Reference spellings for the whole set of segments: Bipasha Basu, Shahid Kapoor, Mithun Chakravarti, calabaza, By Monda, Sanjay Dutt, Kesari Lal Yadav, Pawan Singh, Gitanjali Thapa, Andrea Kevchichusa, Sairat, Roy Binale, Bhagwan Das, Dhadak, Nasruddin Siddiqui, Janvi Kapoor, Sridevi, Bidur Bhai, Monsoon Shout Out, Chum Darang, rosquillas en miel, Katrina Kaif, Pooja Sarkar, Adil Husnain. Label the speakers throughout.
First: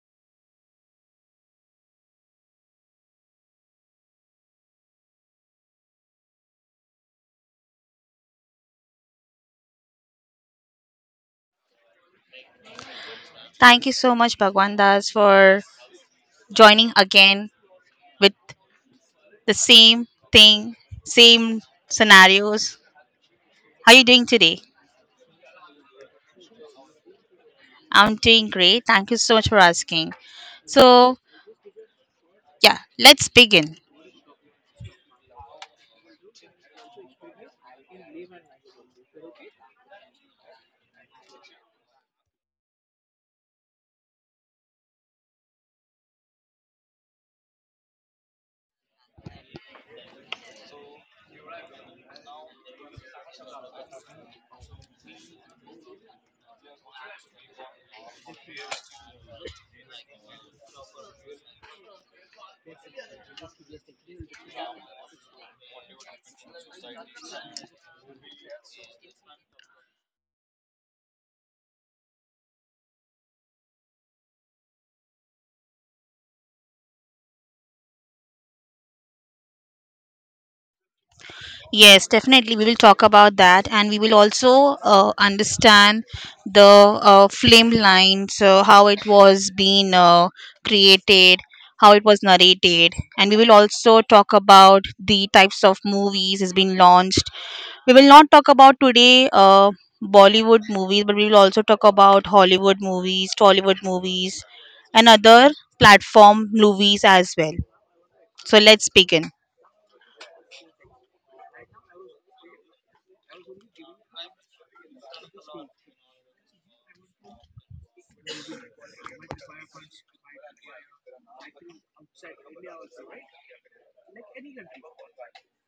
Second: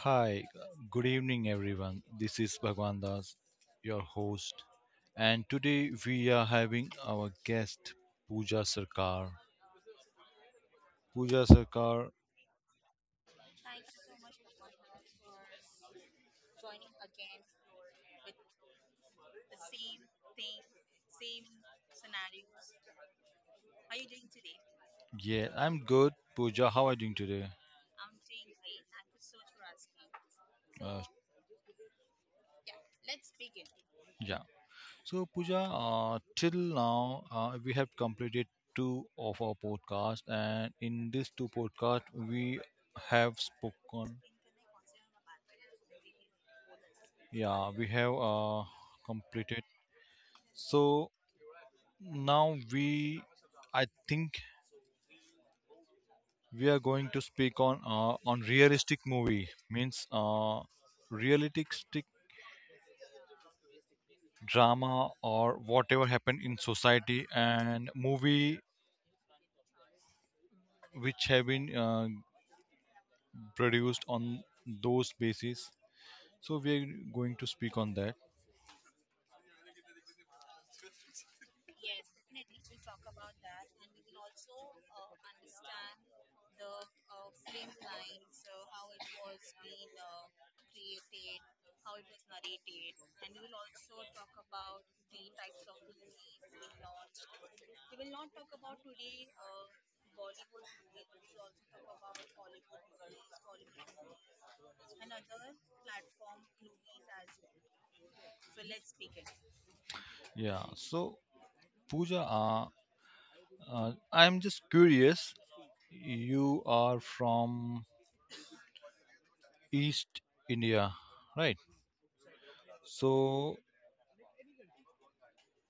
Speaker 1: Hi, good evening everyone. This is Bhagwan Das, your host, and today we are having our guest Pooja Sarkar. Pooja Sarkar,
Speaker 2: Thank you so much, Bhagwan Das, for joining again with the same thing, same scenarios. How are you doing today?
Speaker 1: yeah, I'm good. Pooja, how are you doing today?
Speaker 2: I'm doing great. Thank you so much for asking.
Speaker 1: Uh,
Speaker 2: So, yeah, let's begin.
Speaker 1: yeah. So Pooja, till now we have completed two of our podcasts, and in these two podcasts we have spoken. Yeah, we have completed. So now we I think we are going to speak on realistic movie means realistic drama or whatever happened in society and movie which have been produced on those basis, so we are going to speak on that.
Speaker 2: Yes, definitely. We will talk about that, and we will also understand the film lines, how it was being created, how it was narrated, and we will also talk about the types of movies is being launched. We will not talk about today Bollywood movies, but we will also talk about Hollywood movies, Tollywood movies, and other platform movies as well. So let's begin.
Speaker 1: Yeah, so Pooja, I'm just curious, you are from east india, right? So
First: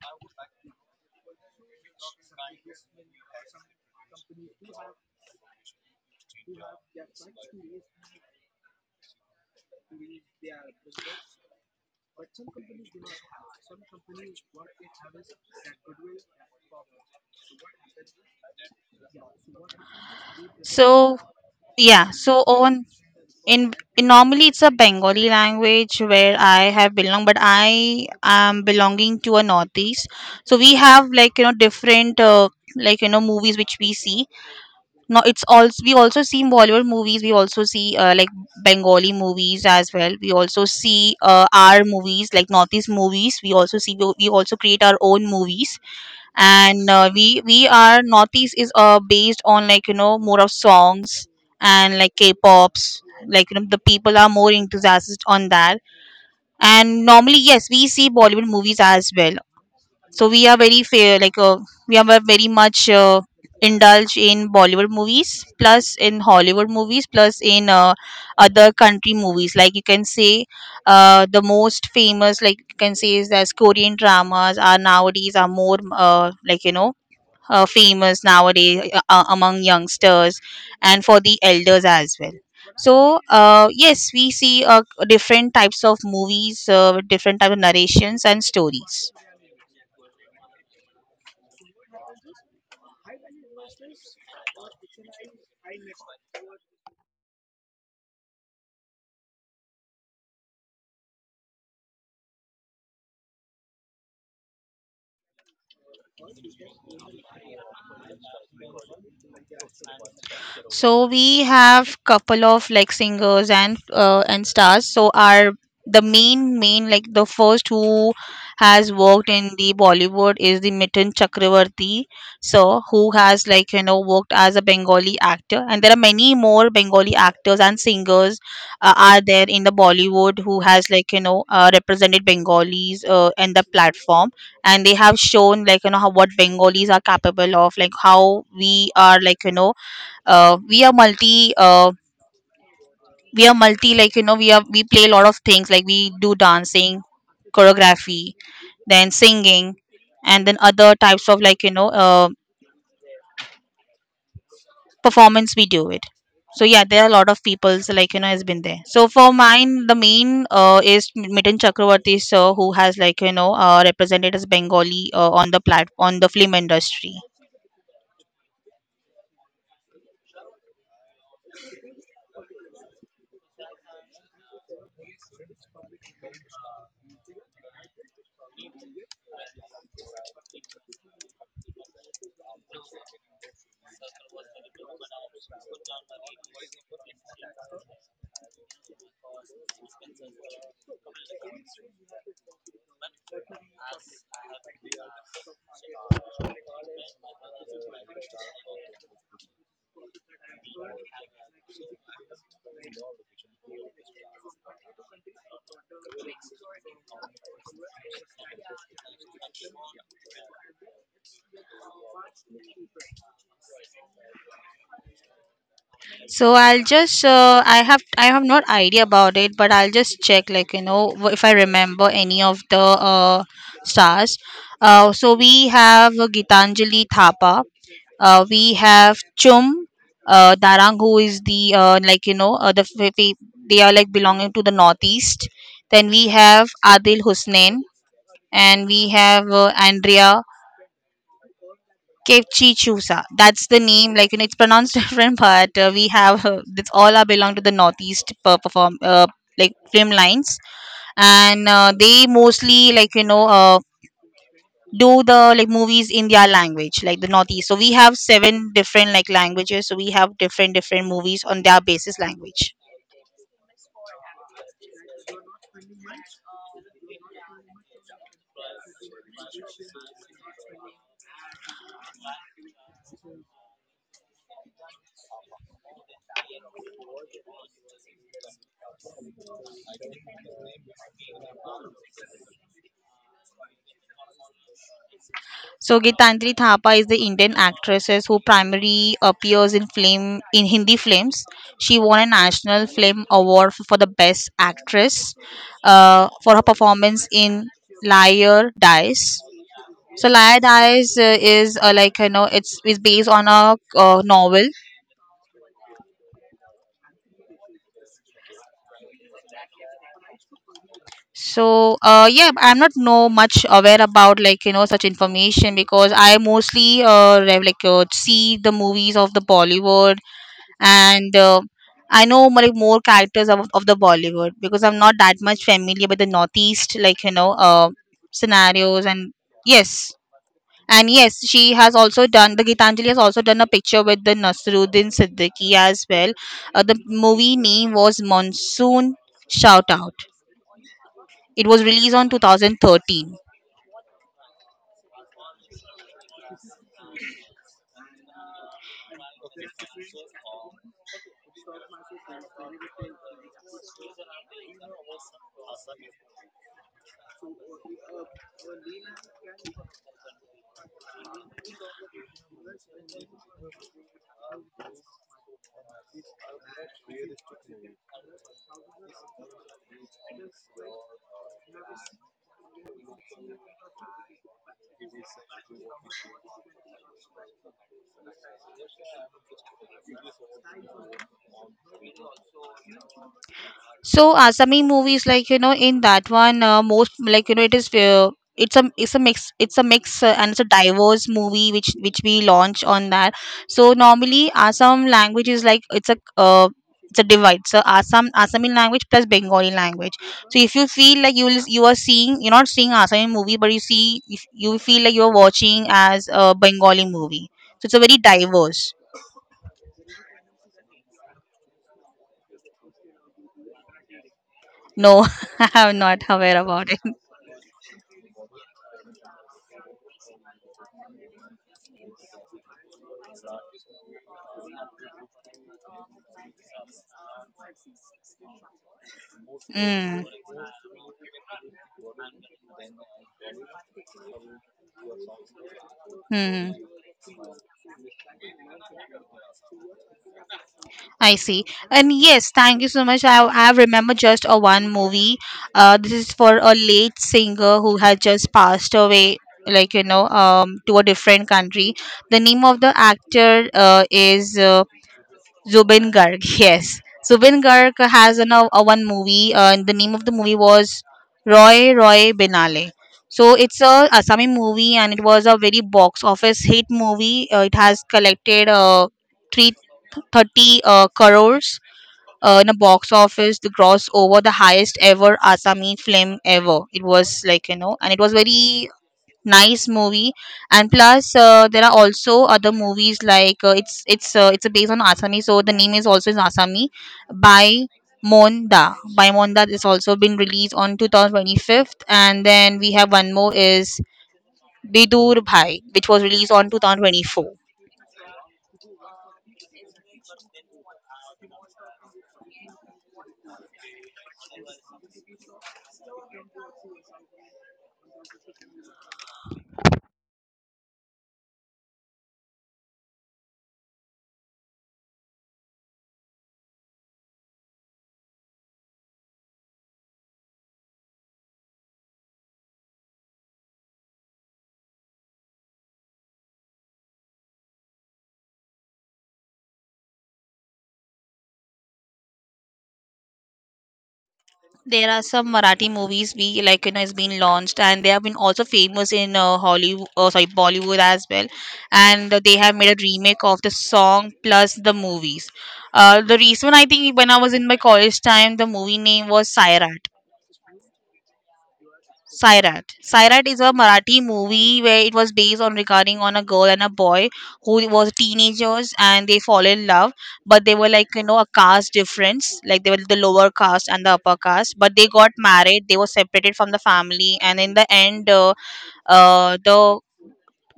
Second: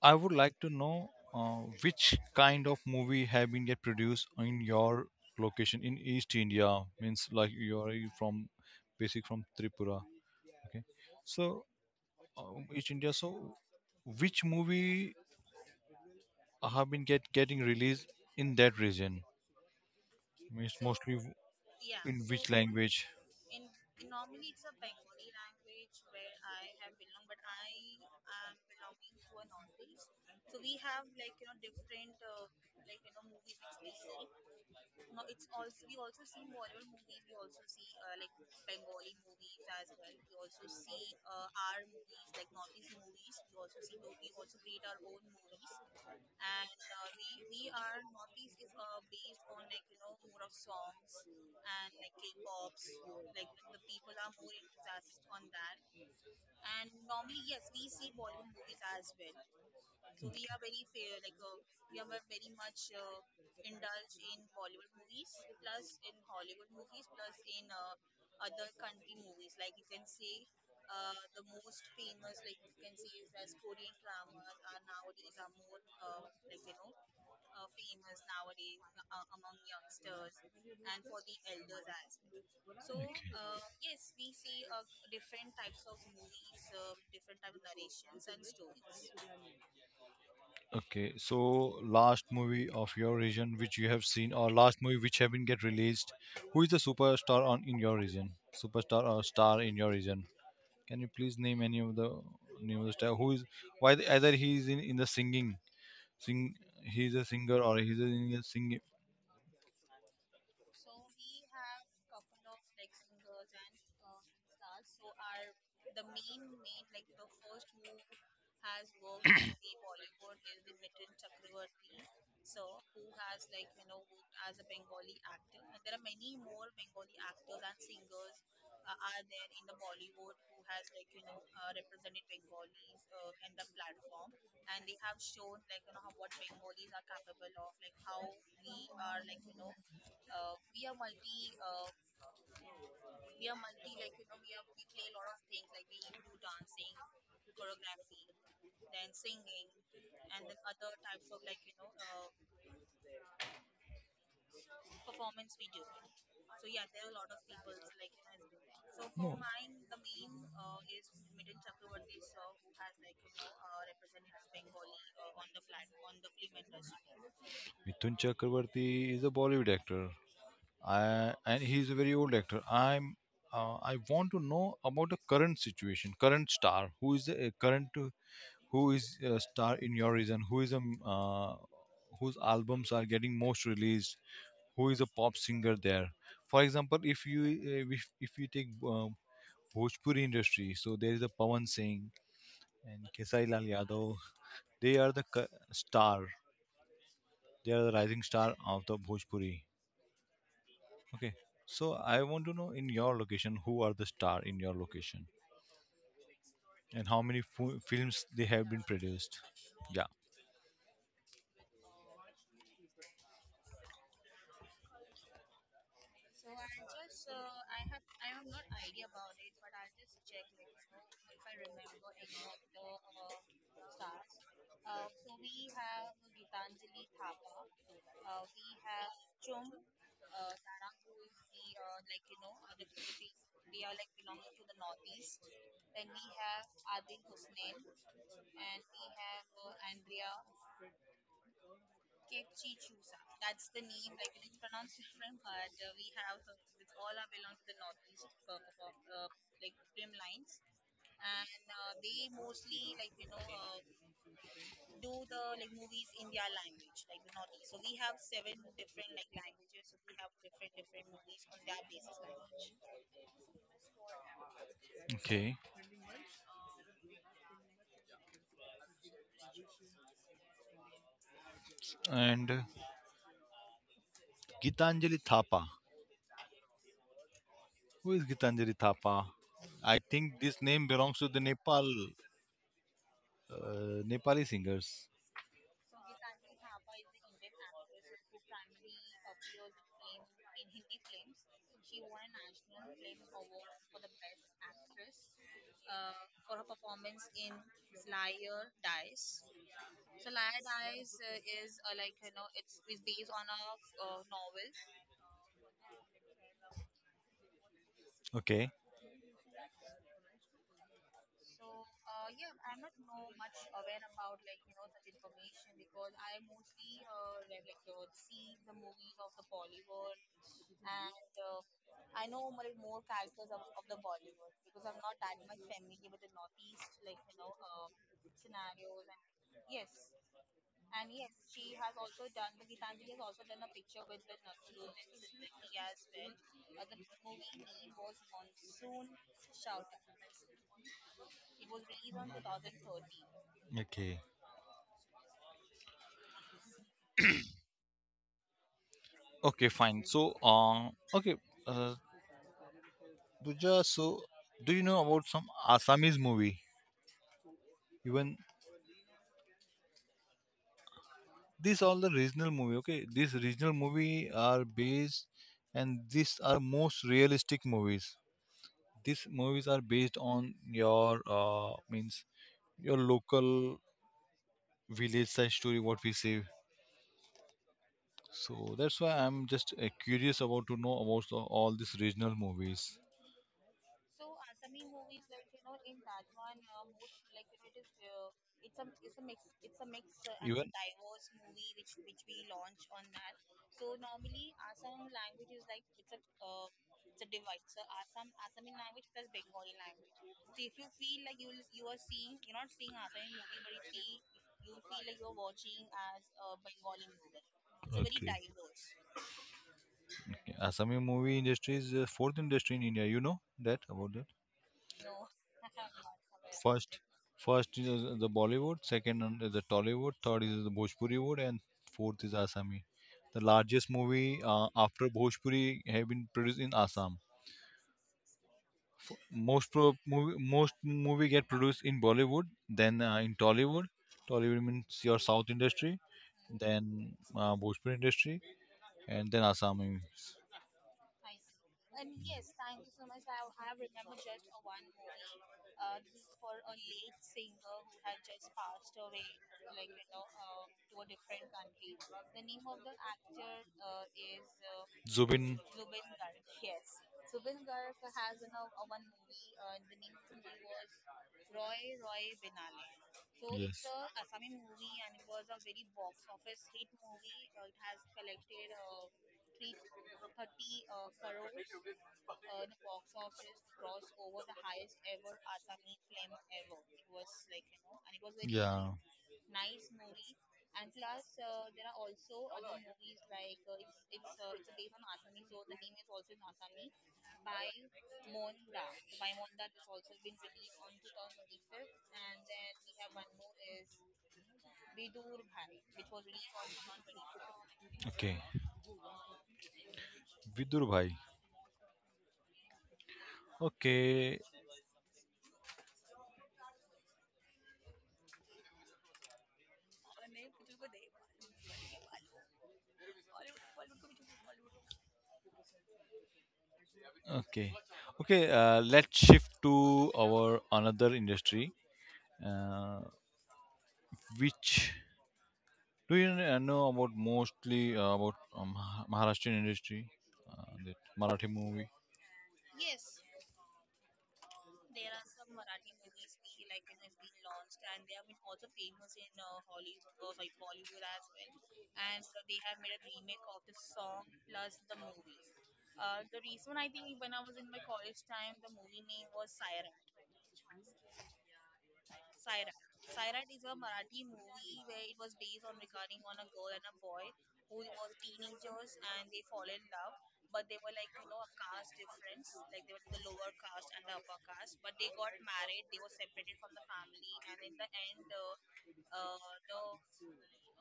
Speaker 1: I would like to know which kind of movie have been get produced in your location in East India. Means like you are from basic from Tripura. Okay, so uh, East India. So which movie have been get getting released in that region? Means mostly
Speaker 2: So yeah,
Speaker 1: in
Speaker 2: so
Speaker 1: which so
Speaker 2: on
Speaker 1: language?
Speaker 2: in normally it's a Bengali language where I have belong, but I am belonging to a Northeast. So we have like different like movies which we see. No, it's also we also see Bollywood movies. We also see like Bengali movies as well. We also see our movies, like Northeast movies. We also see, we also create our own movies. And we are, Northeast is based on like more of songs and like K-pops, like the people are more enthusiastic on that. And normally, yes, we see Bollywood movies as well. So we are very fair, like we are very much indulge in Bollywood movies plus in Hollywood movies plus in other country movies, like you can say the most famous, like you can say, is that Korean dramas are nowadays are more like famous nowadays among youngsters and for the elders as well. So
Speaker 1: Okay.
Speaker 2: yes, we see different types of movies with different type of narrations and stories.
Speaker 1: Okay, so last movie of your region which you have seen, or last movie which haven't get released, who is the superstar on in your region? Superstar or star in your region? Can you please name any of the name of the star? Who is why either he is in the singing, sing he is a singer or he is in a singing.
Speaker 2: So we have couple of like singers and and stars. So our the main, like the first who has worked in the Bollywood, is the Mithun Chakravarti. So who has like worked as a Bengali actor, and there are many more Bengali actors and singers are there in the Bollywood who has like represented Bengalis in the platform, and they have shown like how what Bengalis are capable of, like how we are, like we are multi like we are, we play a lot of things, like we do dancing, choreography, then singing, and then other types of like performance we do it. So yeah, there are a lot of people so, like has been there. So for
Speaker 1: No,
Speaker 2: mine, the main is Mitten Chakravarti sir, who has like represented as Bengali on the plat on the film industry.
Speaker 1: Mithun Chakraborty is a Bollywood actor. I, and he's a very old actor. I want to know about the current situation, current star. Who is the current who is a star in your region? Who is a whose albums are getting most released? Who is a pop singer there? For example, if you if you take Bhojpuri industry, so there is a Pawan Singh and Kesari Lal Yadav. They are the star. They are the rising star of the Bhojpuri. Okay, so I want to know in your location who are the star in your location and how many films they have been produced. Yeah.
Speaker 2: So I'll just I have not idea about it, but I'll just check like if I remember any of the stars. So we have Gitanjali Thapa. We have Chum Darang, who is the like the they are like belonging to the Northeast. Then we have Adil Husnain, and we have Andrea Kevchichusa. That's the name. Like, you know, it's pronounced different, but we have that's all are belong to the Northeast perform like film lines, and they mostly like do the like movies in their language, like the Northeast. So we have seven different like languages. So we have different different movies on their basis language.
Speaker 1: Okay. And Gitanjali Thapa. Who is Gitanjali Thapa? I think this name belongs to the Nepal Nepali singers.
Speaker 2: So Gitandri Thapa is the Indian actress who primarily appears in film in Hindi films. She won a National Film Award for the Best Actress for her performance in Liar Dies. So Liar Dies is like it's is based on a novel.
Speaker 1: Okay.
Speaker 2: So yeah, I'm not know much aware about like such information, because I mostly like see the movies of the Bollywood, and I know more, like more characters of the Bollywood, because I'm not that much familiar with the Northeast, like scenarios, yes, and yes, she has also done the Gitanjali, has also done a picture with the Nasruddin Siddiqui as well. The movie name was Monsoon Shout Out. It was released on 2013.
Speaker 1: Okay. Okay. Fine. So, okay, uh, Pooja. So, do you know about some Assamese movie? Even these all the regional movie, okay, these regional movie are based and these are most realistic movies, these movies are based on your means your local village side story what we see, so that's why I'm just curious about to know about all these regional movies.
Speaker 2: So Asami movies, like in that one, most like it is it's a mix, and it's a
Speaker 1: Even
Speaker 2: diverse movie which we launch on that. So normally Assam language is like it's a divide. So Assam, Assami language plus Bengali language. So if you feel like you are seeing you're not seeing Assami movie, but you see if you feel like you're watching as a Bengali movie. So it's
Speaker 1: is
Speaker 2: a very
Speaker 1: okay,
Speaker 2: diverse.
Speaker 1: Assami movie industry is the fourth industry in India. You know that about that?
Speaker 2: No, I'm not aware about
Speaker 1: First,
Speaker 2: it.
Speaker 1: first is the Bollywood, second one is the Tollywood, third is the Bhojpuri wood, and fourth is Assami. The largest movie after Bhojpuri have been produced in Assam.
Speaker 2: Mm.
Speaker 1: Movie, most movie get produced in Bollywood, then in Tollywood. Tollywood means your South industry,
Speaker 2: Hmm.
Speaker 1: then
Speaker 2: Hmm.
Speaker 1: Bhojpuri industry, and then Assami.
Speaker 2: I see. And yes, thank you so much. I remember just a one movie. This is for a late singer who had just passed away, like, to a different country. The name of the actor is
Speaker 1: Zubin,
Speaker 2: Zubin Garg. Yes. Zubin Garg has one movie. And the name of the movie was Roy Roy Binale. So it's a Assamese movie, and it was a very box office hit movie. It has collected 330 30 crores in a box office, to gross over the highest
Speaker 1: yes.
Speaker 2: ever Assamese film ever. It was, like and it was
Speaker 1: Yeah.
Speaker 2: very nice movie. And plus, there are also other movies like it's a based on Assamese, so the name is also in Assami by Monda. By Monda is also been released on 2025th, and then we have one more is Bidur Bhai, which was released on 2024.
Speaker 1: Okay. Vidur bhai. Okay. Okay. Okay. Let's shift to our another industry, uh, which do you know about mostly about Maharashtrian industry, that Marathi movie.
Speaker 2: There are some Marathi movies we, like has been launched, and they have been also famous in Hollywood, oh, sorry, Bollywood as well, and they have made a remake of the song plus the movies. The reason I think, when I was in my college time, the movie name was Sairat. Sairat is a Marathi movie where it was based on regarding on a girl and a boy who was teenagers, and they fall in love, but they were, like a caste difference, like they were the lower caste and the upper caste, but they got married, they were separated from the family, and in the end, the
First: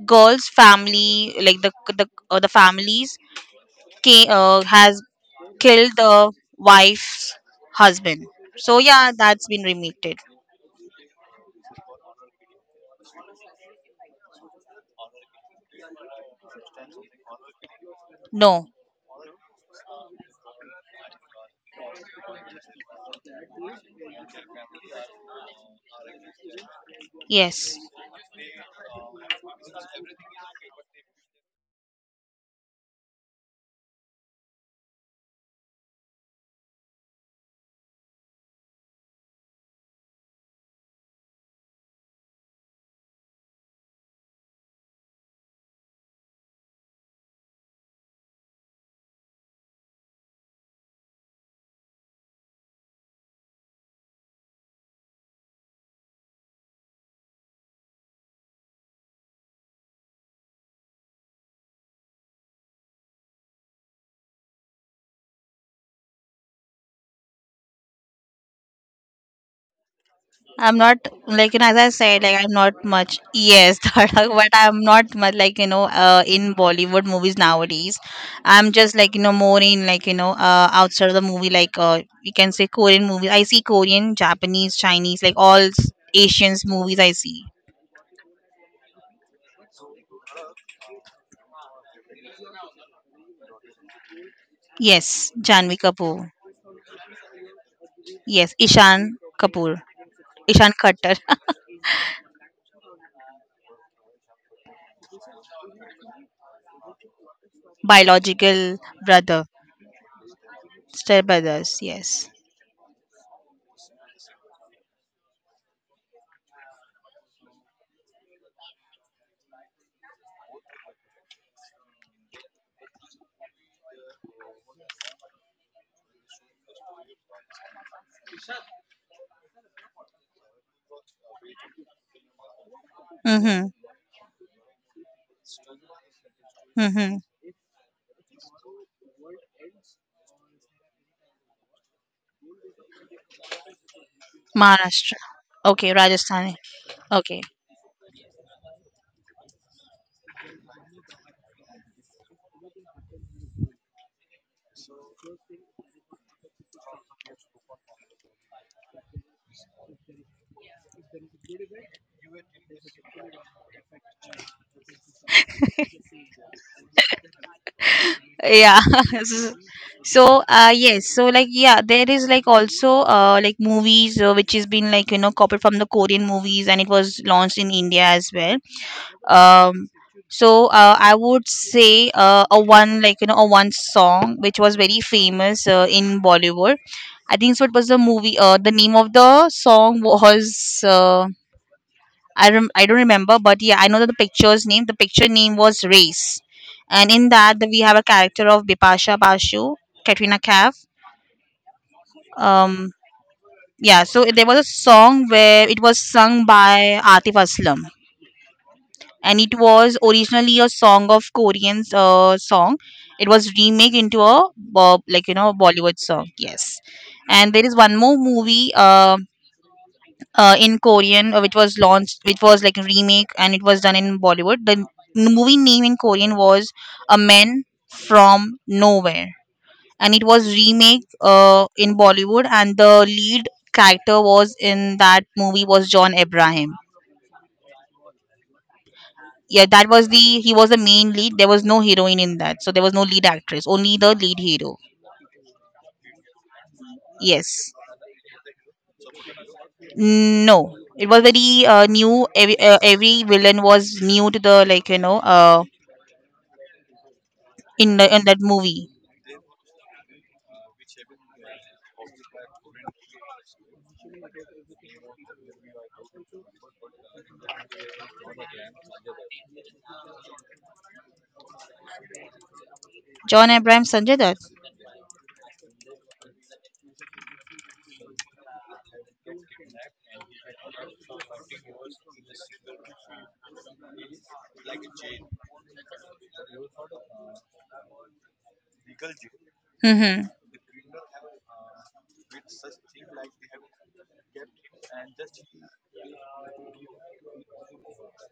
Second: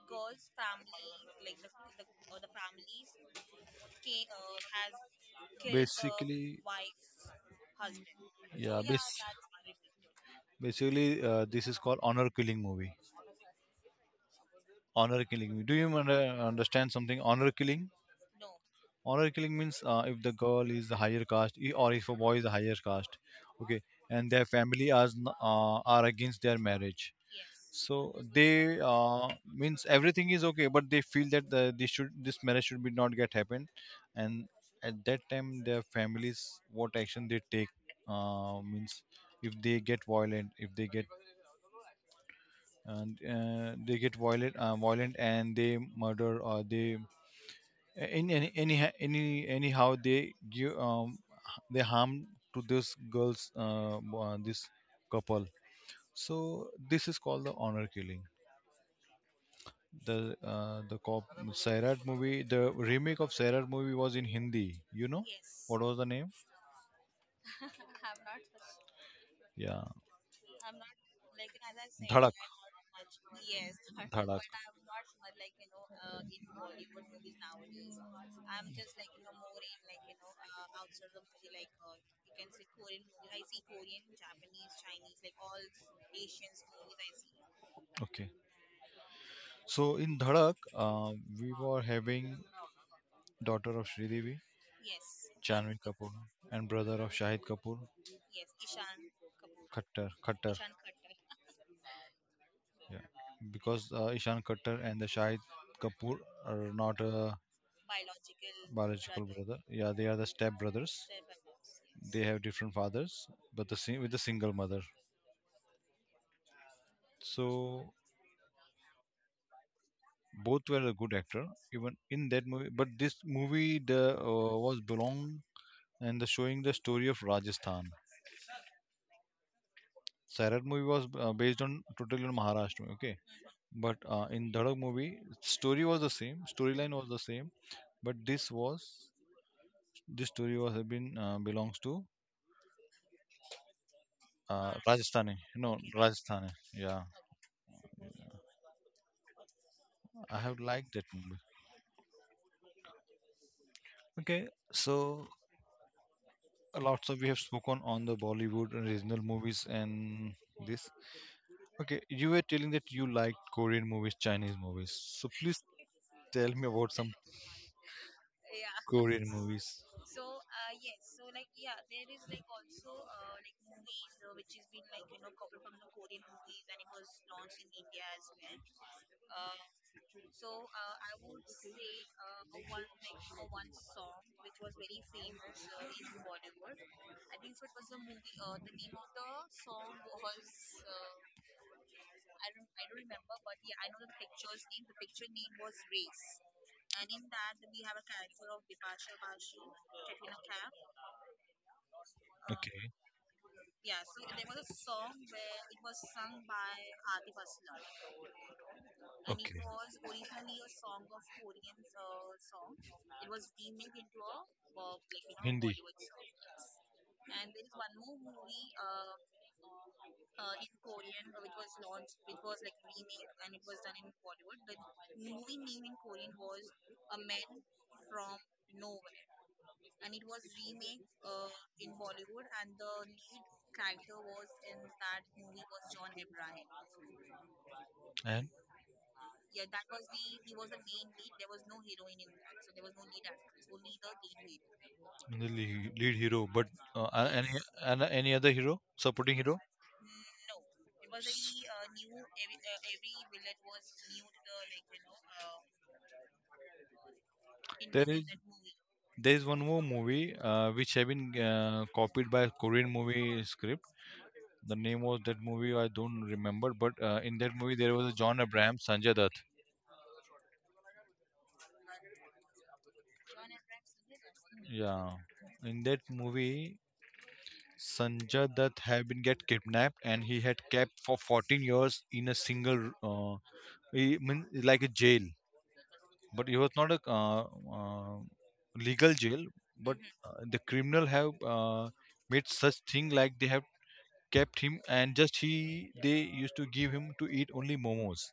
Speaker 2: girl's family, like the the families, ca has killed the
Speaker 1: Basically,
Speaker 2: wife's husband. So
Speaker 1: yeah.
Speaker 2: yeah, that's been remade.
Speaker 1: Basically, this is called honor killing movie. Honor killing movie. Do you understand something? Honor killing.
Speaker 2: No,
Speaker 1: Honor killing means if the girl is a higher caste or if a boy is a higher caste, okay, and their family are against their marriage,
Speaker 2: yes.
Speaker 1: so they means everything is okay but they feel that this should this marriage should be not get happen, and at that time their families what action they take, means if they get violent, if they get and they get violent violent and they murder or they in any anyhow they give, they harm to this girls this couple, so this is called the honor killing. The the cop, Sairat movie, the remake of Sairat movie was in Hindi, you know what Yes. was the name? Yeah. The
Speaker 2: I'm not like as I said, like
Speaker 1: Dhadak.
Speaker 2: I'm not much, yes, Dhadak,
Speaker 1: Dhadak,
Speaker 2: but I'm not much like in Bollywood movies nowadays. I'm just like more in like outside of the movie, like
Speaker 1: just
Speaker 2: you can say Korean movies. I see Korean, Japanese, Chinese, like all Asians movies I see.
Speaker 1: okay. So in Dhadak, we were having daughter of Sridevi,
Speaker 2: Yes, Janvi
Speaker 1: Janhvi Kapoor,
Speaker 2: Kapoor.
Speaker 1: and brother of Shahid Kapoor,
Speaker 2: Yes, Ishan Kapoor.
Speaker 1: Khattar. Khattar,
Speaker 2: Ishan Khattar,
Speaker 1: yeah, because Ishan Khattar and the Shahid Kapoor are not
Speaker 2: biological
Speaker 1: biological
Speaker 2: brother,
Speaker 1: brother. Yeah, they are the step brothers.
Speaker 2: step brothers.
Speaker 1: They, yes,
Speaker 2: Yes.
Speaker 1: have different fathers, but the same with a single mother. So both were a good actor, even in that movie. But this movie the was belong and the showing the story of Rajasthan. Sairat movie was based on totally on Maharashtra, okay?
Speaker 2: Mhm.
Speaker 1: But in Dhadak movie, story was the same, storyline was
Speaker 2: Mhm.
Speaker 1: the same, but this was this story was have been belongs to
Speaker 2: Maharashtra.
Speaker 1: Rajasthani. No,
Speaker 2: Okay,
Speaker 1: Rajasthani.
Speaker 2: Rajasthani.
Speaker 1: Yeah,
Speaker 2: Okay.
Speaker 1: I have liked that movie. Okay, so lots of we have spoken on the Bollywood and regional movies and this. Okay, you were telling that you like Korean movies, Chinese movies. So please tell me about some
Speaker 2: Yeah.
Speaker 1: Korean movies.
Speaker 2: So yes, so like yeah, there is like also like movies which has been like copied from the Korean movies, and it was launched in India as well. um so I would say a one, like a one song which was very famous in Bollywood. I think so it was the movie, the name of the song was I don't remember, but yeah, I know that the picture's name. The picture name was Race, and in that we have a character of Bipasha Basu, Katrina Kaif. Um,
Speaker 1: Okay,
Speaker 2: yeah, so there was a song where it was sung by Atif Aslam, and it
Speaker 1: okay.
Speaker 2: was originally a song of Korean's song. It was remade into a Bob like
Speaker 1: Hindi
Speaker 2: Bollywood song. Yes, and there is one more movie. In Korean, which was launched, which was like a remake, and it was done in Bollywood. The movie name in Korean was A Man from Nowhere, and it was remake in Bollywood, and the lead character was in that movie was John Abraham.
Speaker 1: and
Speaker 2: Yeah, that was the, he was the main lead. There was no heroine in that, so there was no lead actress, only the lead hero.
Speaker 1: the lead, lead hero. But any
Speaker 2: Yes.
Speaker 1: any other hero, supporting hero,
Speaker 2: No, it was very new. Every villain was new to the, like
Speaker 1: there
Speaker 2: in
Speaker 1: is
Speaker 2: that movie.
Speaker 1: there is one more movie which have been copied by Korean movie script. The name was that movie I don't remember, but in that movie there was a John Abraham, Sanjay Dutt.
Speaker 2: John Abraham, Sanjay Dutt.
Speaker 1: Yeah, in that movie, Sanjay Dutt had been get kidnapped and he had kept for 14 years in a single, he, mean, like a jail. But it was not a uh, legal jail, but Mhm.
Speaker 2: Mm-hmm.
Speaker 1: The criminal have made such thing like they have kept him and just he they used to give him to eat only momos,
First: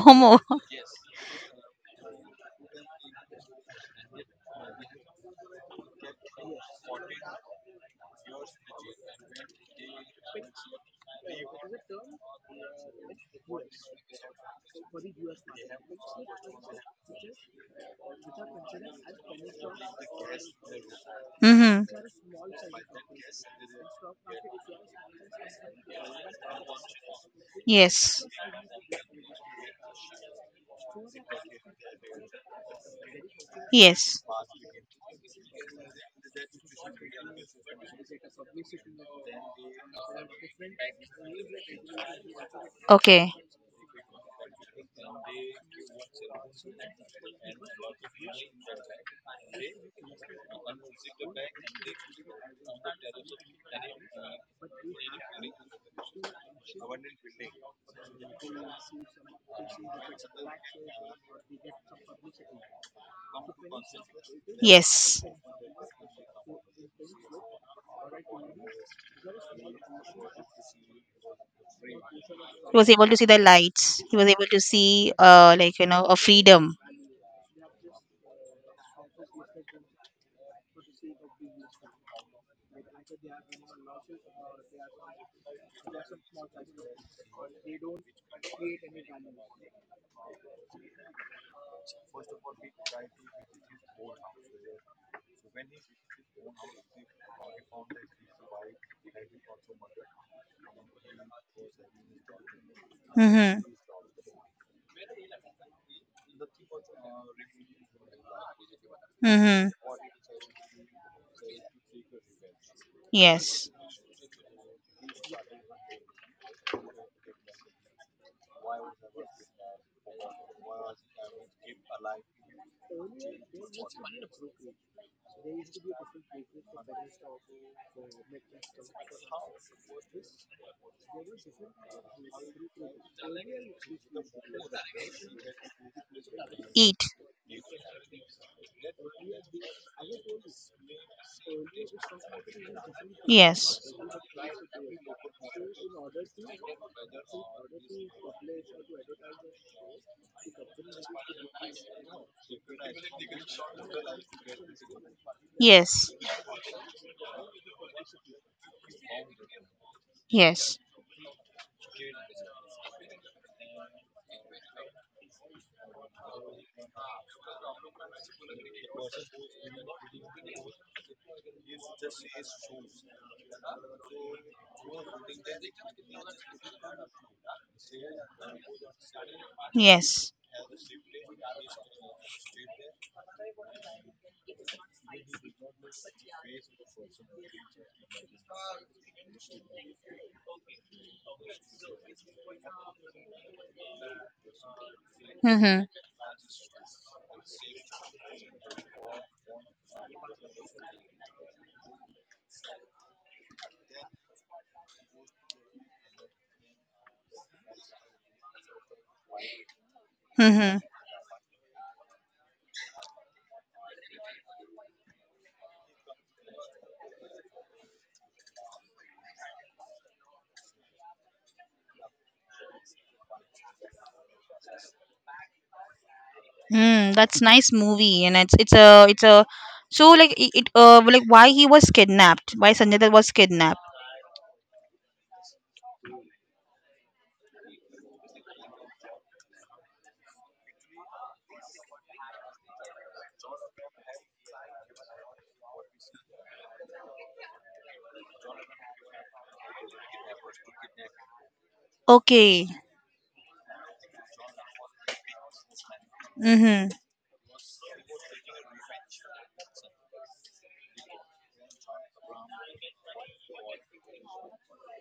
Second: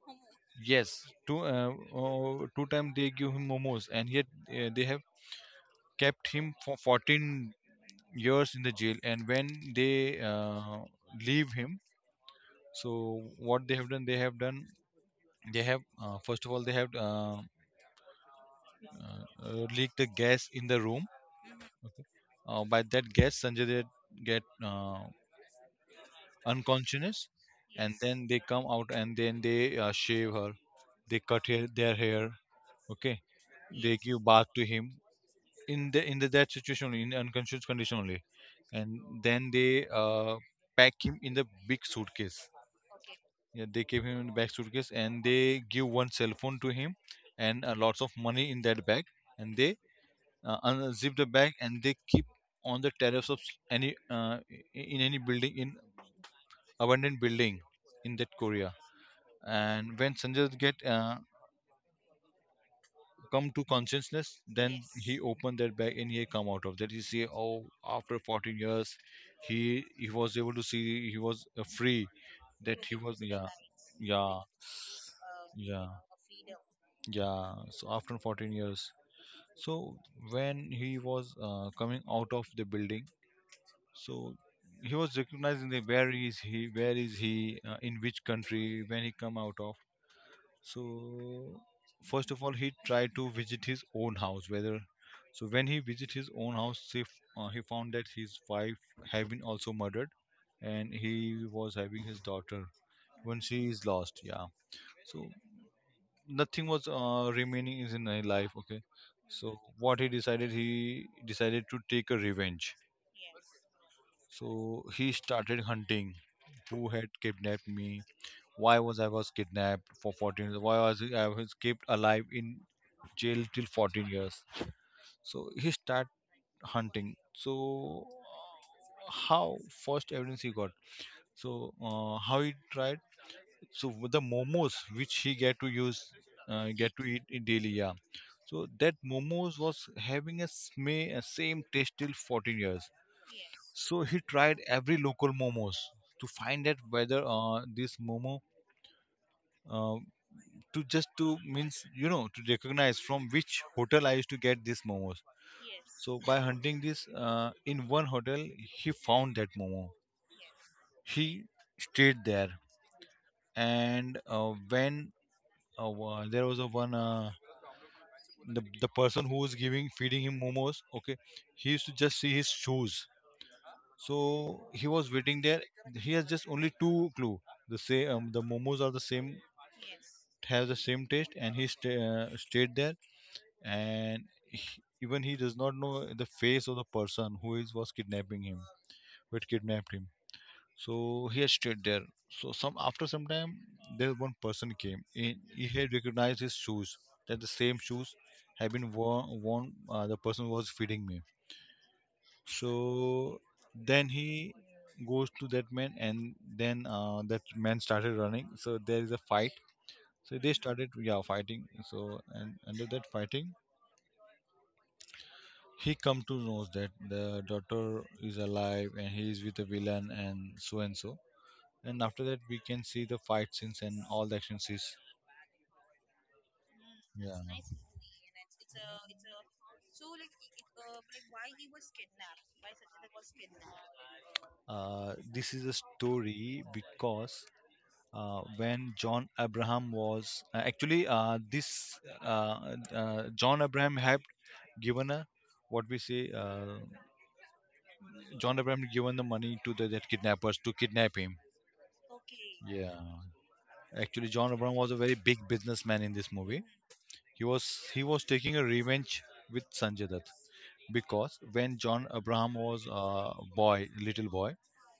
Speaker 2: Momo.
Speaker 1: yes, two uh, two time they give him momos and yet they have kept him for 14 years in the jail, and when they uh, leave him, so what they have done they have done, they have first of all they have leaked the gas in the room.
Speaker 2: Mm-hmm.
Speaker 1: By that gas Sanjay they get uh, unconscious, and yes,
Speaker 2: Yes.
Speaker 1: then they come out and then they shave her, they cut her, their hair, okay, they, yes,
Speaker 2: Yes.
Speaker 1: give bath to him in the that situation only, in unconscious condition only, and then they pack him in the big suitcase.
Speaker 2: Okay.
Speaker 1: Yeah, they keep him in the bag suitcase and they give one cell phone to him, and lots of money in that bag, and they unzip the bag and they keep on the terrace of any uh, in any building in. Abandoned building in that Korea. And when Sanjay Dutt get come to consciousness, then he
Speaker 2: Yes.
Speaker 1: opened that bag and he come out of that. He see, oh, after 14 years, he was able to see, he was free.
Speaker 2: He
Speaker 1: That
Speaker 2: was
Speaker 1: he
Speaker 2: able to
Speaker 1: was,
Speaker 2: see the
Speaker 1: yeah,
Speaker 2: lights. He was
Speaker 1: yeah,
Speaker 2: able to see like
Speaker 1: yeah,
Speaker 2: a freedom.
Speaker 1: yeah. So after 14 years, so when he was coming out of the building, so he was recognizing the where is he, in which country when he come out of. So first of all he tried to visit his own house whether, so when he visit his own house he, he found that his wife had been also murdered, and he was having his daughter when
Speaker 2: Mm-hmm.
Speaker 1: she is lost, yeah, so nothing was remaining is in his life, okay, so
Speaker 2: Mm-hmm.
Speaker 1: what he decided, he decided to take a revenge,
Speaker 2: Yes.
Speaker 1: so he started hunting who had kidnapped me, why was I was kidnapped for 14 years, why was I was kept alive in jail till 14 years. So he start hunting. So how first evidence he got? So how he tried? So with the momos which he get to use, get
Speaker 2: Eat.
Speaker 1: to eat in daily. Yeah. So that momos was having a a same taste till 14 years.
Speaker 2: Yes.
Speaker 1: So he tried every local momos to find out whether this momo uh, to just to means, you know, to recognize from which hotel I used to get these momos.
Speaker 2: Yes.
Speaker 1: So by hunting this in one hotel, he found that momo.
Speaker 2: Yes.
Speaker 1: He stayed there, and when there was a one the person who was giving feeding him momos, okay, he used to just see his shoes. So he was waiting there. He has just only two clue. The momos are the same,
Speaker 2: Yes.
Speaker 1: have the same taste, and he stayed there and even he does not know the face of the person who is was kidnapping him, who had kidnapped him. So he had stayed there. So some after some time, there one person came. He
Speaker 2: Mm-hmm.
Speaker 1: had recognized his shoes, that the same shoes had been worn, worn the person who was feeding me. So then he goes to that man, and then that man started running, so there is a fight. So they
Speaker 2: Mm-hmm.
Speaker 1: started, yeah, fighting. So and under that fighting, he come to knows that the daughter is alive and he is with the villain and so and so. And after that, we can see the fight scenes and all the action scenes.
Speaker 2: Mm,
Speaker 1: Yeah.
Speaker 2: that's nice movie, and it's a so like it like why he was kidnapped, why Sanjay Dutt was kidnapped?
Speaker 1: This is a story because when John Abraham was actually, this John Abraham had given a, what we say, John Abraham had given the money to the that kidnappers to kidnap him.
Speaker 2: Okay.
Speaker 1: Yeah, actually John Abraham was a very big businessman in this movie.
Speaker 2: Mm-hmm.
Speaker 1: He was, he was taking a revenge with Sanjay Dutt because when John Abraham was a boy, little boy,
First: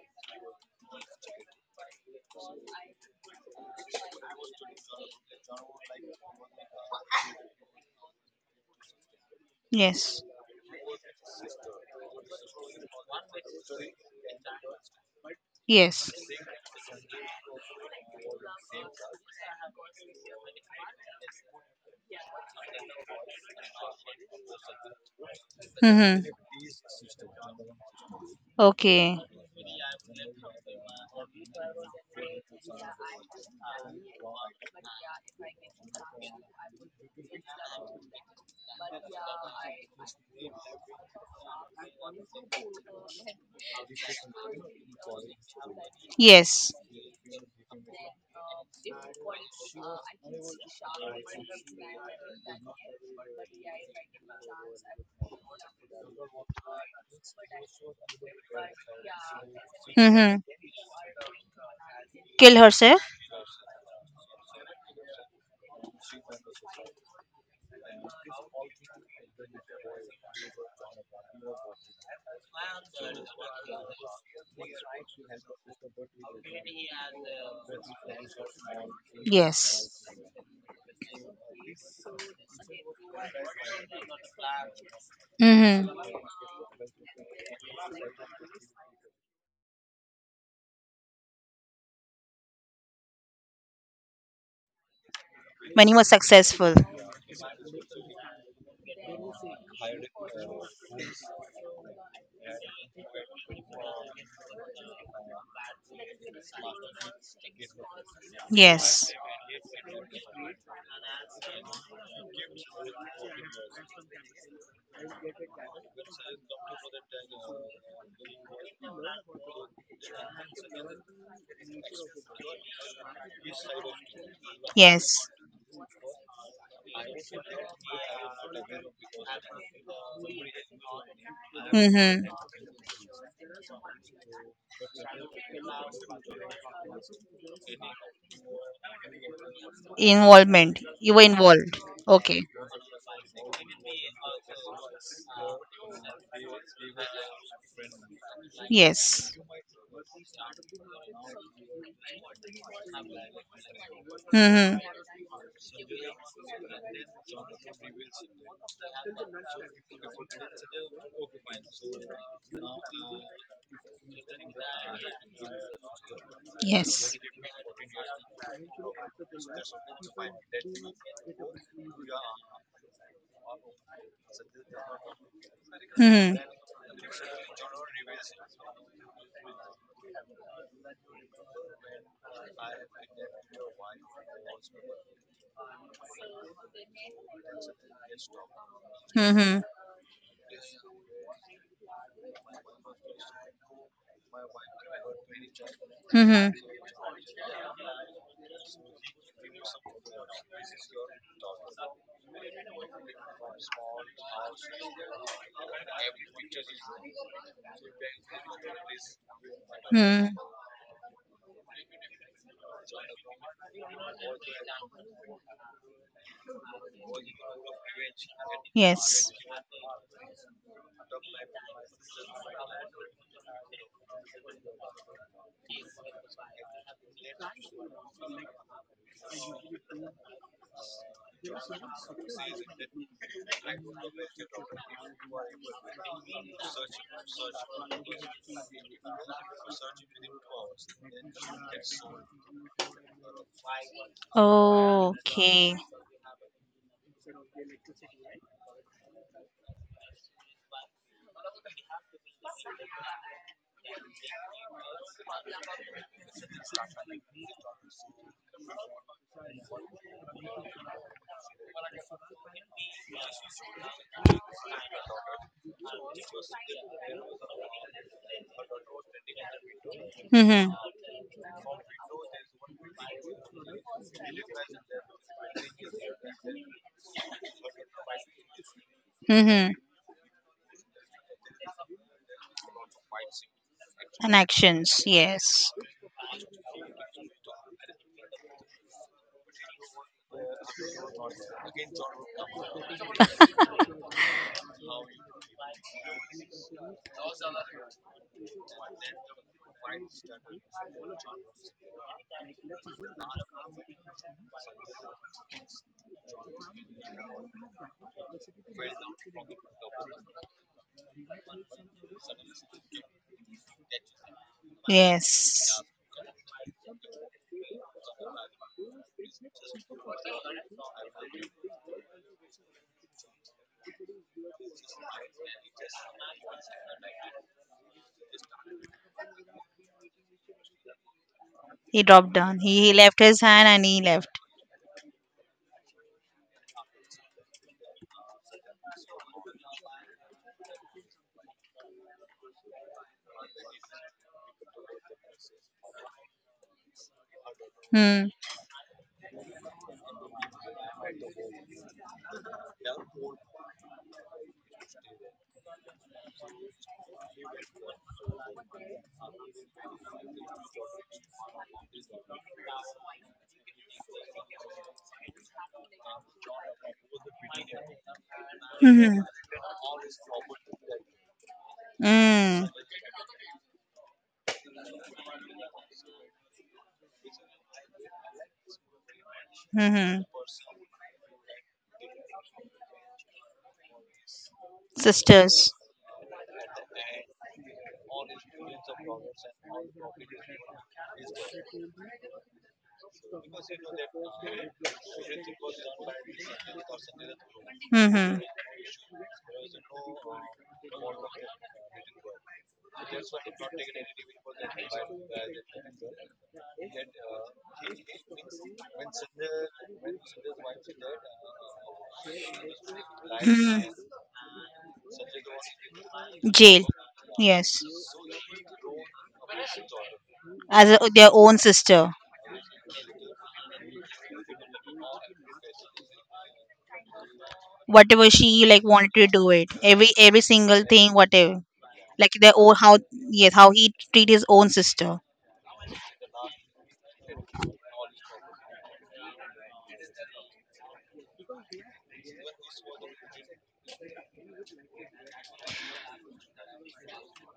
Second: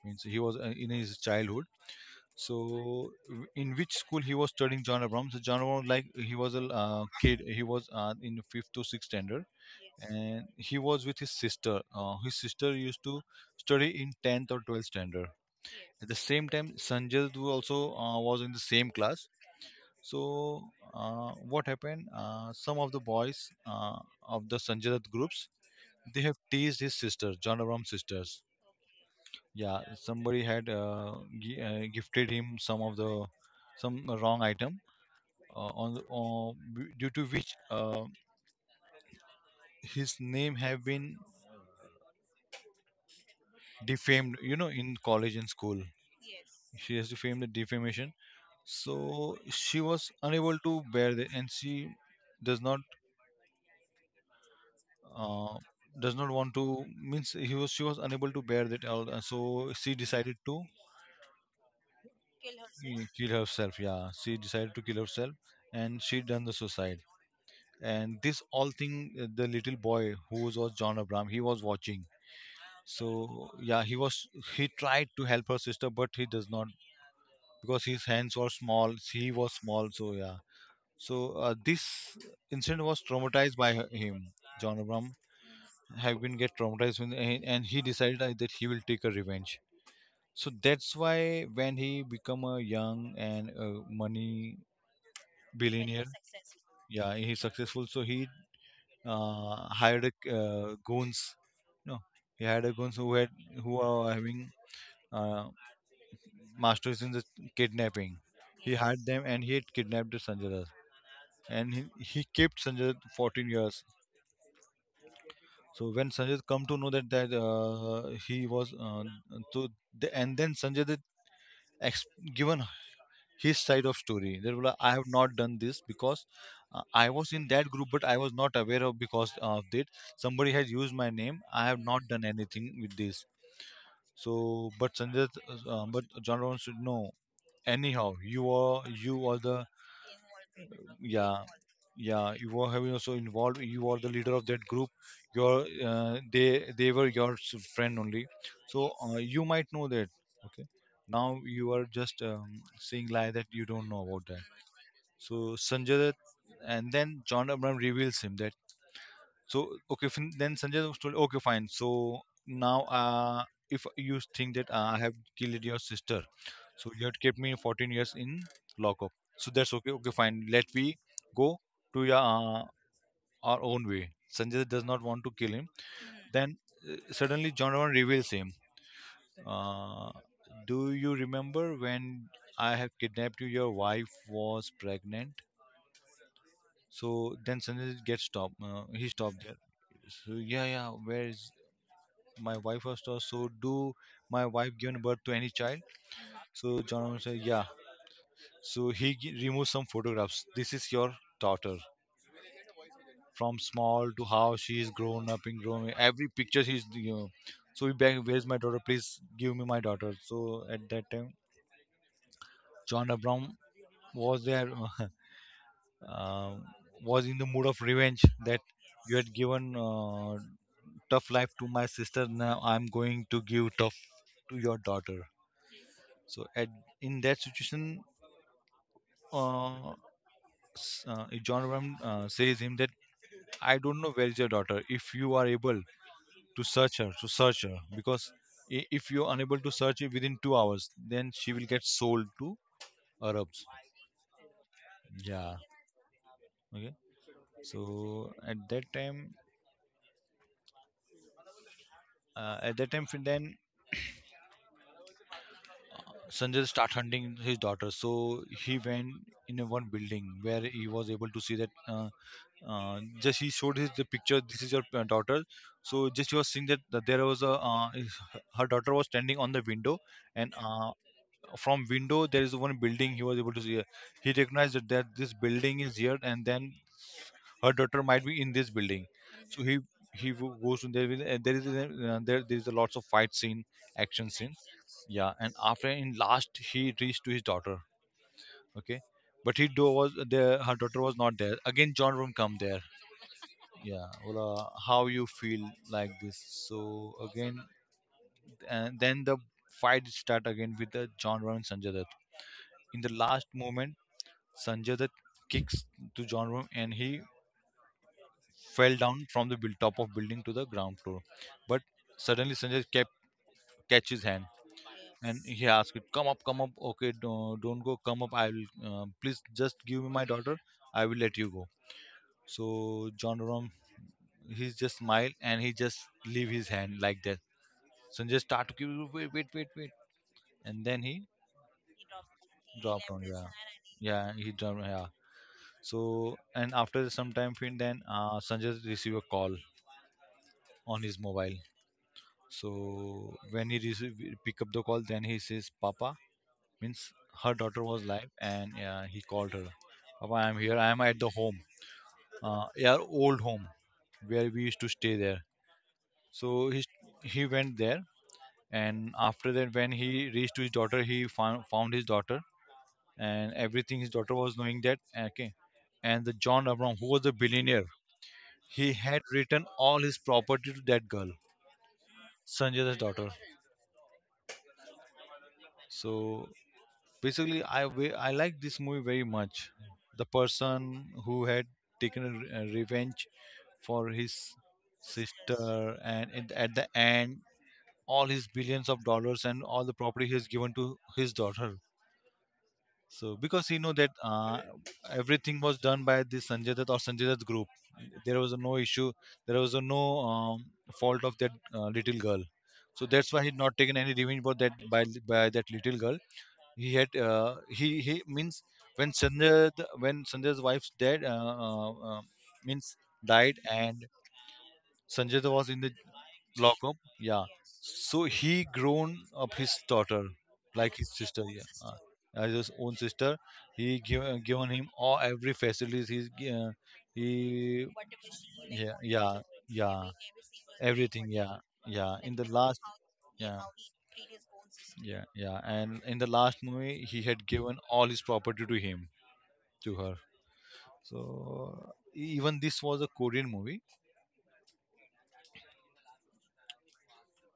Speaker 1: means he was in his childhood. So in which school he was studying, John Abraham? So John Abraham, like, he was a kid. He was in fifth to sixth standard,
Speaker 2: Yes.
Speaker 1: and he was with his sister. His sister used to study in tenth or 12th standard. At
Speaker 2: Yes.
Speaker 1: the same time, Sanjay Dutt also was in the same class. So what happened? Some of the boys of the Sanjay Dutt groups, they
Speaker 2: Mm-hmm.
Speaker 1: have teased his sister, John Abrams' sisters.
Speaker 2: Okay.
Speaker 1: Yeah, somebody had gifted him some of the, some wrong item on the, due to which his name have been defamed, you know, in college and school.
Speaker 2: Yes.
Speaker 1: She has defamed the defamation. So she was unable to bear it, and she does not, uh, does not want to, means he was, she was unable to bear that all, so she decided
Speaker 2: Mm-hmm.
Speaker 1: to,
Speaker 2: Kill herself?
Speaker 1: mm, kill herself. Yeah, she decided to kill herself, and she done the suicide. And this all thing, the little boy who was John Abraham, he was watching. So yeah, he was, he tried to help her sister, but he does not, because his hands were small, he was small,
Speaker 2: Yes.
Speaker 1: so yeah. So this incident was traumatized by him, John Abraham,
Speaker 2: Mm-hmm.
Speaker 1: have been get traumatized when, and he decided that he will take a revenge. So that's why when he become a young and money,
Speaker 2: When you
Speaker 1: billionaire,
Speaker 2: were successful?
Speaker 1: yeah, he's successful. So he hired a, goons. No, he hired a goons who had, who are having, uh, masters in the kidnapping. He hired
Speaker 2: Yes.
Speaker 1: them, and he had kidnapped the Sanjay Dutt. And he kept Sanjay Dutt 14 years. So when Sanjay Dutt come to know that, that he was, so the, and then Sanjay Dutt ex- given his side of story. They were like, I
Speaker 2: Yes.
Speaker 1: have not done this, because I was in that group, but I was not aware of, because of it, somebody has used my name. I have not done
Speaker 2: Mm-hmm.
Speaker 1: anything with this. So but Sanjay, but John Rowan said no, anyhow, you are, you are the,
Speaker 2: Involvement. You were
Speaker 1: yeah.
Speaker 2: involved.
Speaker 1: Yeah,
Speaker 2: Okay.
Speaker 1: you were having also involved. You were the leader of that group. Your they were your friend only. So
Speaker 2: Yes.
Speaker 1: you might know that. Okay, now you are just saying lie that you don't know about that.
Speaker 2: Mm-hmm.
Speaker 1: So Sanjay Dutt, and then John Abraham reveals him that. So okay, then Sanjay Dutt told, okay, fine. So now if you think that I have killed your sister, so you
Speaker 2: Yes.
Speaker 1: had kept me 14 years in lockup. So that's okay. Okay, fine. Let we go to your, our own way. Sanjay does not want to kill him.
Speaker 2: Mm-hmm.
Speaker 1: Then suddenly John Donovan reveals him. Uh, do you remember when I have kidnapped you? Your wife was pregnant. So then Sanjay gets stopped. He stopped there.
Speaker 2: Mm-hmm.
Speaker 1: So yeah, yeah. Where is, my wife was stopped? So do my wife given birth to any child?
Speaker 2: Mm-hmm.
Speaker 1: So John Donovan says, yeah. So he removes some photographs. This is your daughter, from small to how she is grown up and grown. Every picture she's, you know. So he begged, "Where's my daughter? Please give me my daughter."
Speaker 2: Mm-hmm.
Speaker 1: So at that time, John Abraham was there, um was in the mood of revenge that you had
Speaker 2: Yes.
Speaker 1: given tough life to my sister. Now I'm going to give tough to your daughter. So at, in that situation, uh, John Abraham says him that, I don't know where is your daughter. If you are able to search her, because if you're unable to search it within 2 hours, then she will get sold to Arabs. Yeah.
Speaker 2: Okay.
Speaker 1: Okay. So at that time, then Sanjay start hunting his daughter. So he went in a one building where he was able to see that. Just he showed his the picture. This is your daughter. So just he was seeing that, that there was a, her daughter was standing on the window, and
Speaker 2: Mm-hmm.
Speaker 1: from window there is one building he was able to see. He recognized that, that this building is here, and then her daughter might be in this building. So
Speaker 2: Mm-hmm.
Speaker 1: he goes in there and there is a, there is a lots of fight scene, action
Speaker 2: And
Speaker 1: scene.
Speaker 2: actions.
Speaker 1: Yeah, and
Speaker 2: Yes.
Speaker 1: after in last, he reached to his daughter. Okay, but he do was there, her daughter was not there. Again John Room come there. Yeah, well, how you feel like this. So again, and then the fight start again with the John Ron and Sanjay Dutt. In the last moment, Sanjay Dutt kicks to John Rom, and he fell down from the top of building to the ground floor. But suddenly Sanjay kept catch his hand, and he
Speaker 2: Yes.
Speaker 1: asked it, "Come up, come up. Okay, don't go. Come up. I will. Please just give me my daughter. I will let you go." So John Rom, he just smiled, and he just leave his hand like that. Sanjay start to give, wait, wait, wait, wait, and then he
Speaker 2: He dropped down. He
Speaker 1: dropped
Speaker 2: left
Speaker 1: on.
Speaker 2: his
Speaker 1: Yeah,
Speaker 2: hand, and he left.
Speaker 1: yeah, he dropped. Yeah. So and after some time, then Sanjay received a call on his mobile. So when he receive, pick up the call, then he says, "Papa," means her daughter was
Speaker 2: Mm-hmm.
Speaker 1: live, and he called her, "Papa, I'm here. I'm at the home, uh, our old home, where we used to stay there." So he went there, and after that, when he reached to his daughter, he found his daughter, and everything his daughter was knowing that. Okay, and the John Abram, who was a billionaire, he
Speaker 2: Mm-hmm.
Speaker 1: had written all his property to that girl,
Speaker 2: Mm.
Speaker 1: Sanjay's daughter. So basically, I I like this movie very much.
Speaker 2: Mm-hmm.
Speaker 1: The person who had taken a revenge for his sister,
Speaker 2: Sisters.
Speaker 1: and in, at the end, all his billions of dollars and all the property he has given to his daughter. So because he know that everything was done by this Sanjay Dutt or Sanjay Dutt group. There
Speaker 2: Mm-hmm.
Speaker 1: was no issue. There was no, um, fault of that little girl. So that's why he's not taken any revenge for that by that little girl. He had he means, when Sanjay, when Sanjay's wife's dead, uh, uh, means died,
Speaker 2: Mm.
Speaker 1: and Sanjay was in the
Speaker 2: Jail.
Speaker 1: Lockham, yeah.
Speaker 2: Yes.
Speaker 1: So he grown up his daughter,
Speaker 2: As
Speaker 1: like
Speaker 2: a,
Speaker 1: his
Speaker 2: their
Speaker 1: sister,
Speaker 2: own
Speaker 1: yeah,
Speaker 2: sister.
Speaker 1: as his own sister. He give, given him all every facilities. He,
Speaker 2: Whatever she like
Speaker 1: yeah,
Speaker 2: wanted to
Speaker 1: yeah,
Speaker 2: do it. Every
Speaker 1: yeah,
Speaker 2: every single thing,
Speaker 1: everything, yeah,
Speaker 2: whatever.
Speaker 1: yeah.
Speaker 2: Like
Speaker 1: In the
Speaker 2: their own,
Speaker 1: last,
Speaker 2: how, yes,
Speaker 1: yeah,
Speaker 2: how he treat his own sister.
Speaker 1: yeah, yeah. And in the last movie, he had given all his property to him, to her. So even this was a Korean movie.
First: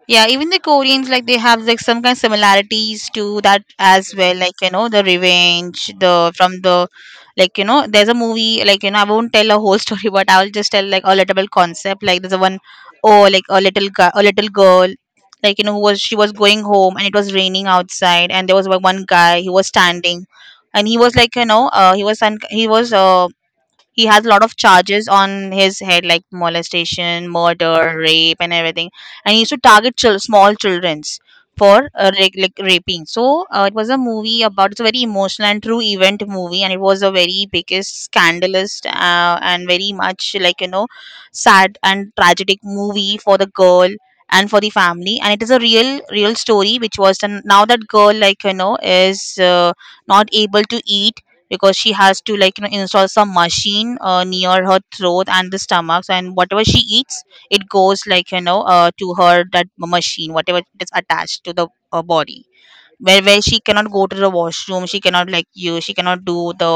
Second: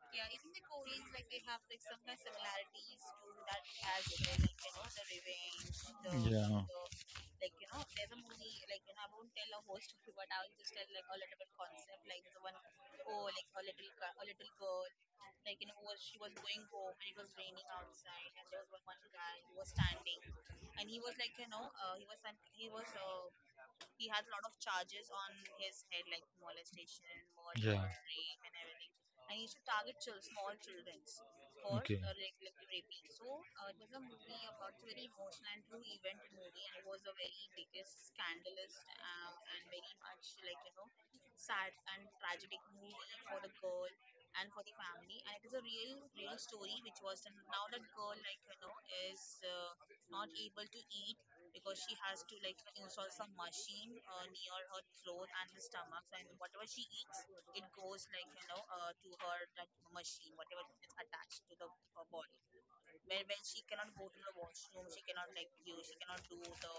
Speaker 2: Yeah, even the Koreans, like they have like some kind of similarities to that as well. Like the revenge, the from the, like there's a movie like I won't tell a whole story, but I'll just tell like a little concept. Like there's a one, oh, like a little guy, a little girl, like who was she was going home, and it was raining outside, and there was one guy, he was standing, and he was like he was he was he has a lot of charges on his head, like molestation, murder, rape, and everything, and he used to target small childrens for like raping. So it was a movie about, it's a very emotional and true event movie, and it was a very biggest scandalous and very much like sad and tragic movie for the girl and for the family, and it is a real real story, which was the, now that girl like is not able to eat, because she has to like install some machine near her throat and the stomach, so, and whatever she eats, it goes like to her that machine, whatever is attached to the body, where she cannot go to the washroom, she cannot, like you, she cannot do the,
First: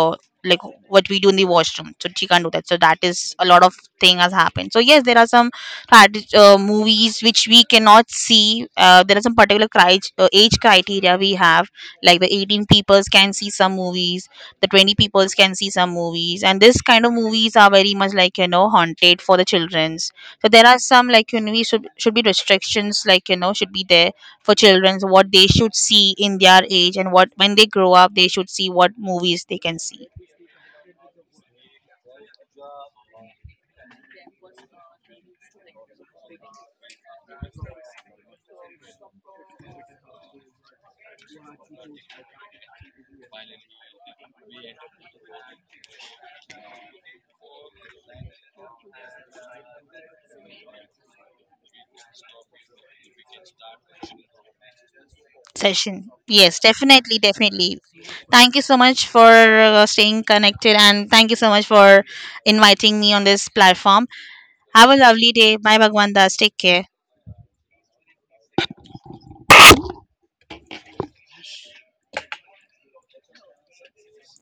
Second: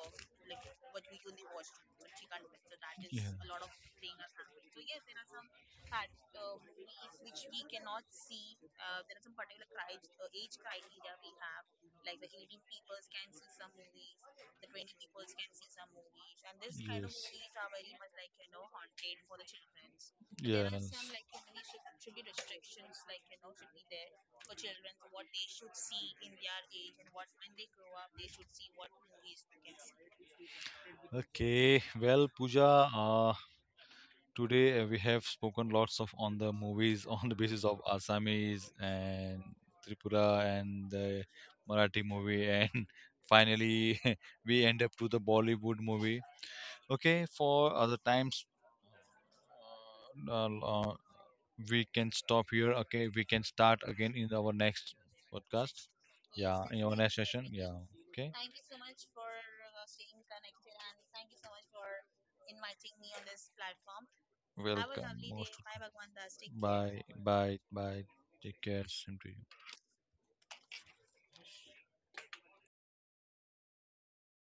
Speaker 2: like what we do in the washroom, so she can't do that. So that is a lot of thing has happened. So yes, there are some movies which we cannot see. There are some particular age criteria we have, like the 18 peoples can see some movies, the 20 peoples can see some movies, and this kind of movies are very much like haunted for the children's. So there are some, like we should be restrictions, like should be there for children, so what they should see in their age, and what when they grow up, they should see, what movies they can see.
Speaker 1: Okay, well, Puja, today we have spoken lots of on the movies on the basis of Assamese and Tripura and the Marathi movie and finally we end up to the Bollywood movie. Okay, for other times, uh, uh, we can stop here. Okay, we can start again in our next podcast.
Speaker 2: Session? Yes,
Speaker 1: Yeah, in our next
Speaker 2: definitely,
Speaker 1: session. Yeah.
Speaker 2: definitely.
Speaker 1: Okay.
Speaker 2: Thank you so much for staying connected, and thank you so much for inviting me on this platform. Have a
Speaker 1: Welcome.
Speaker 2: lovely
Speaker 1: Most
Speaker 2: day. Bye, Bhagwan Das, take
Speaker 1: welcome.
Speaker 2: care.
Speaker 1: Bye. Bye. Bye. Take care. Same to you.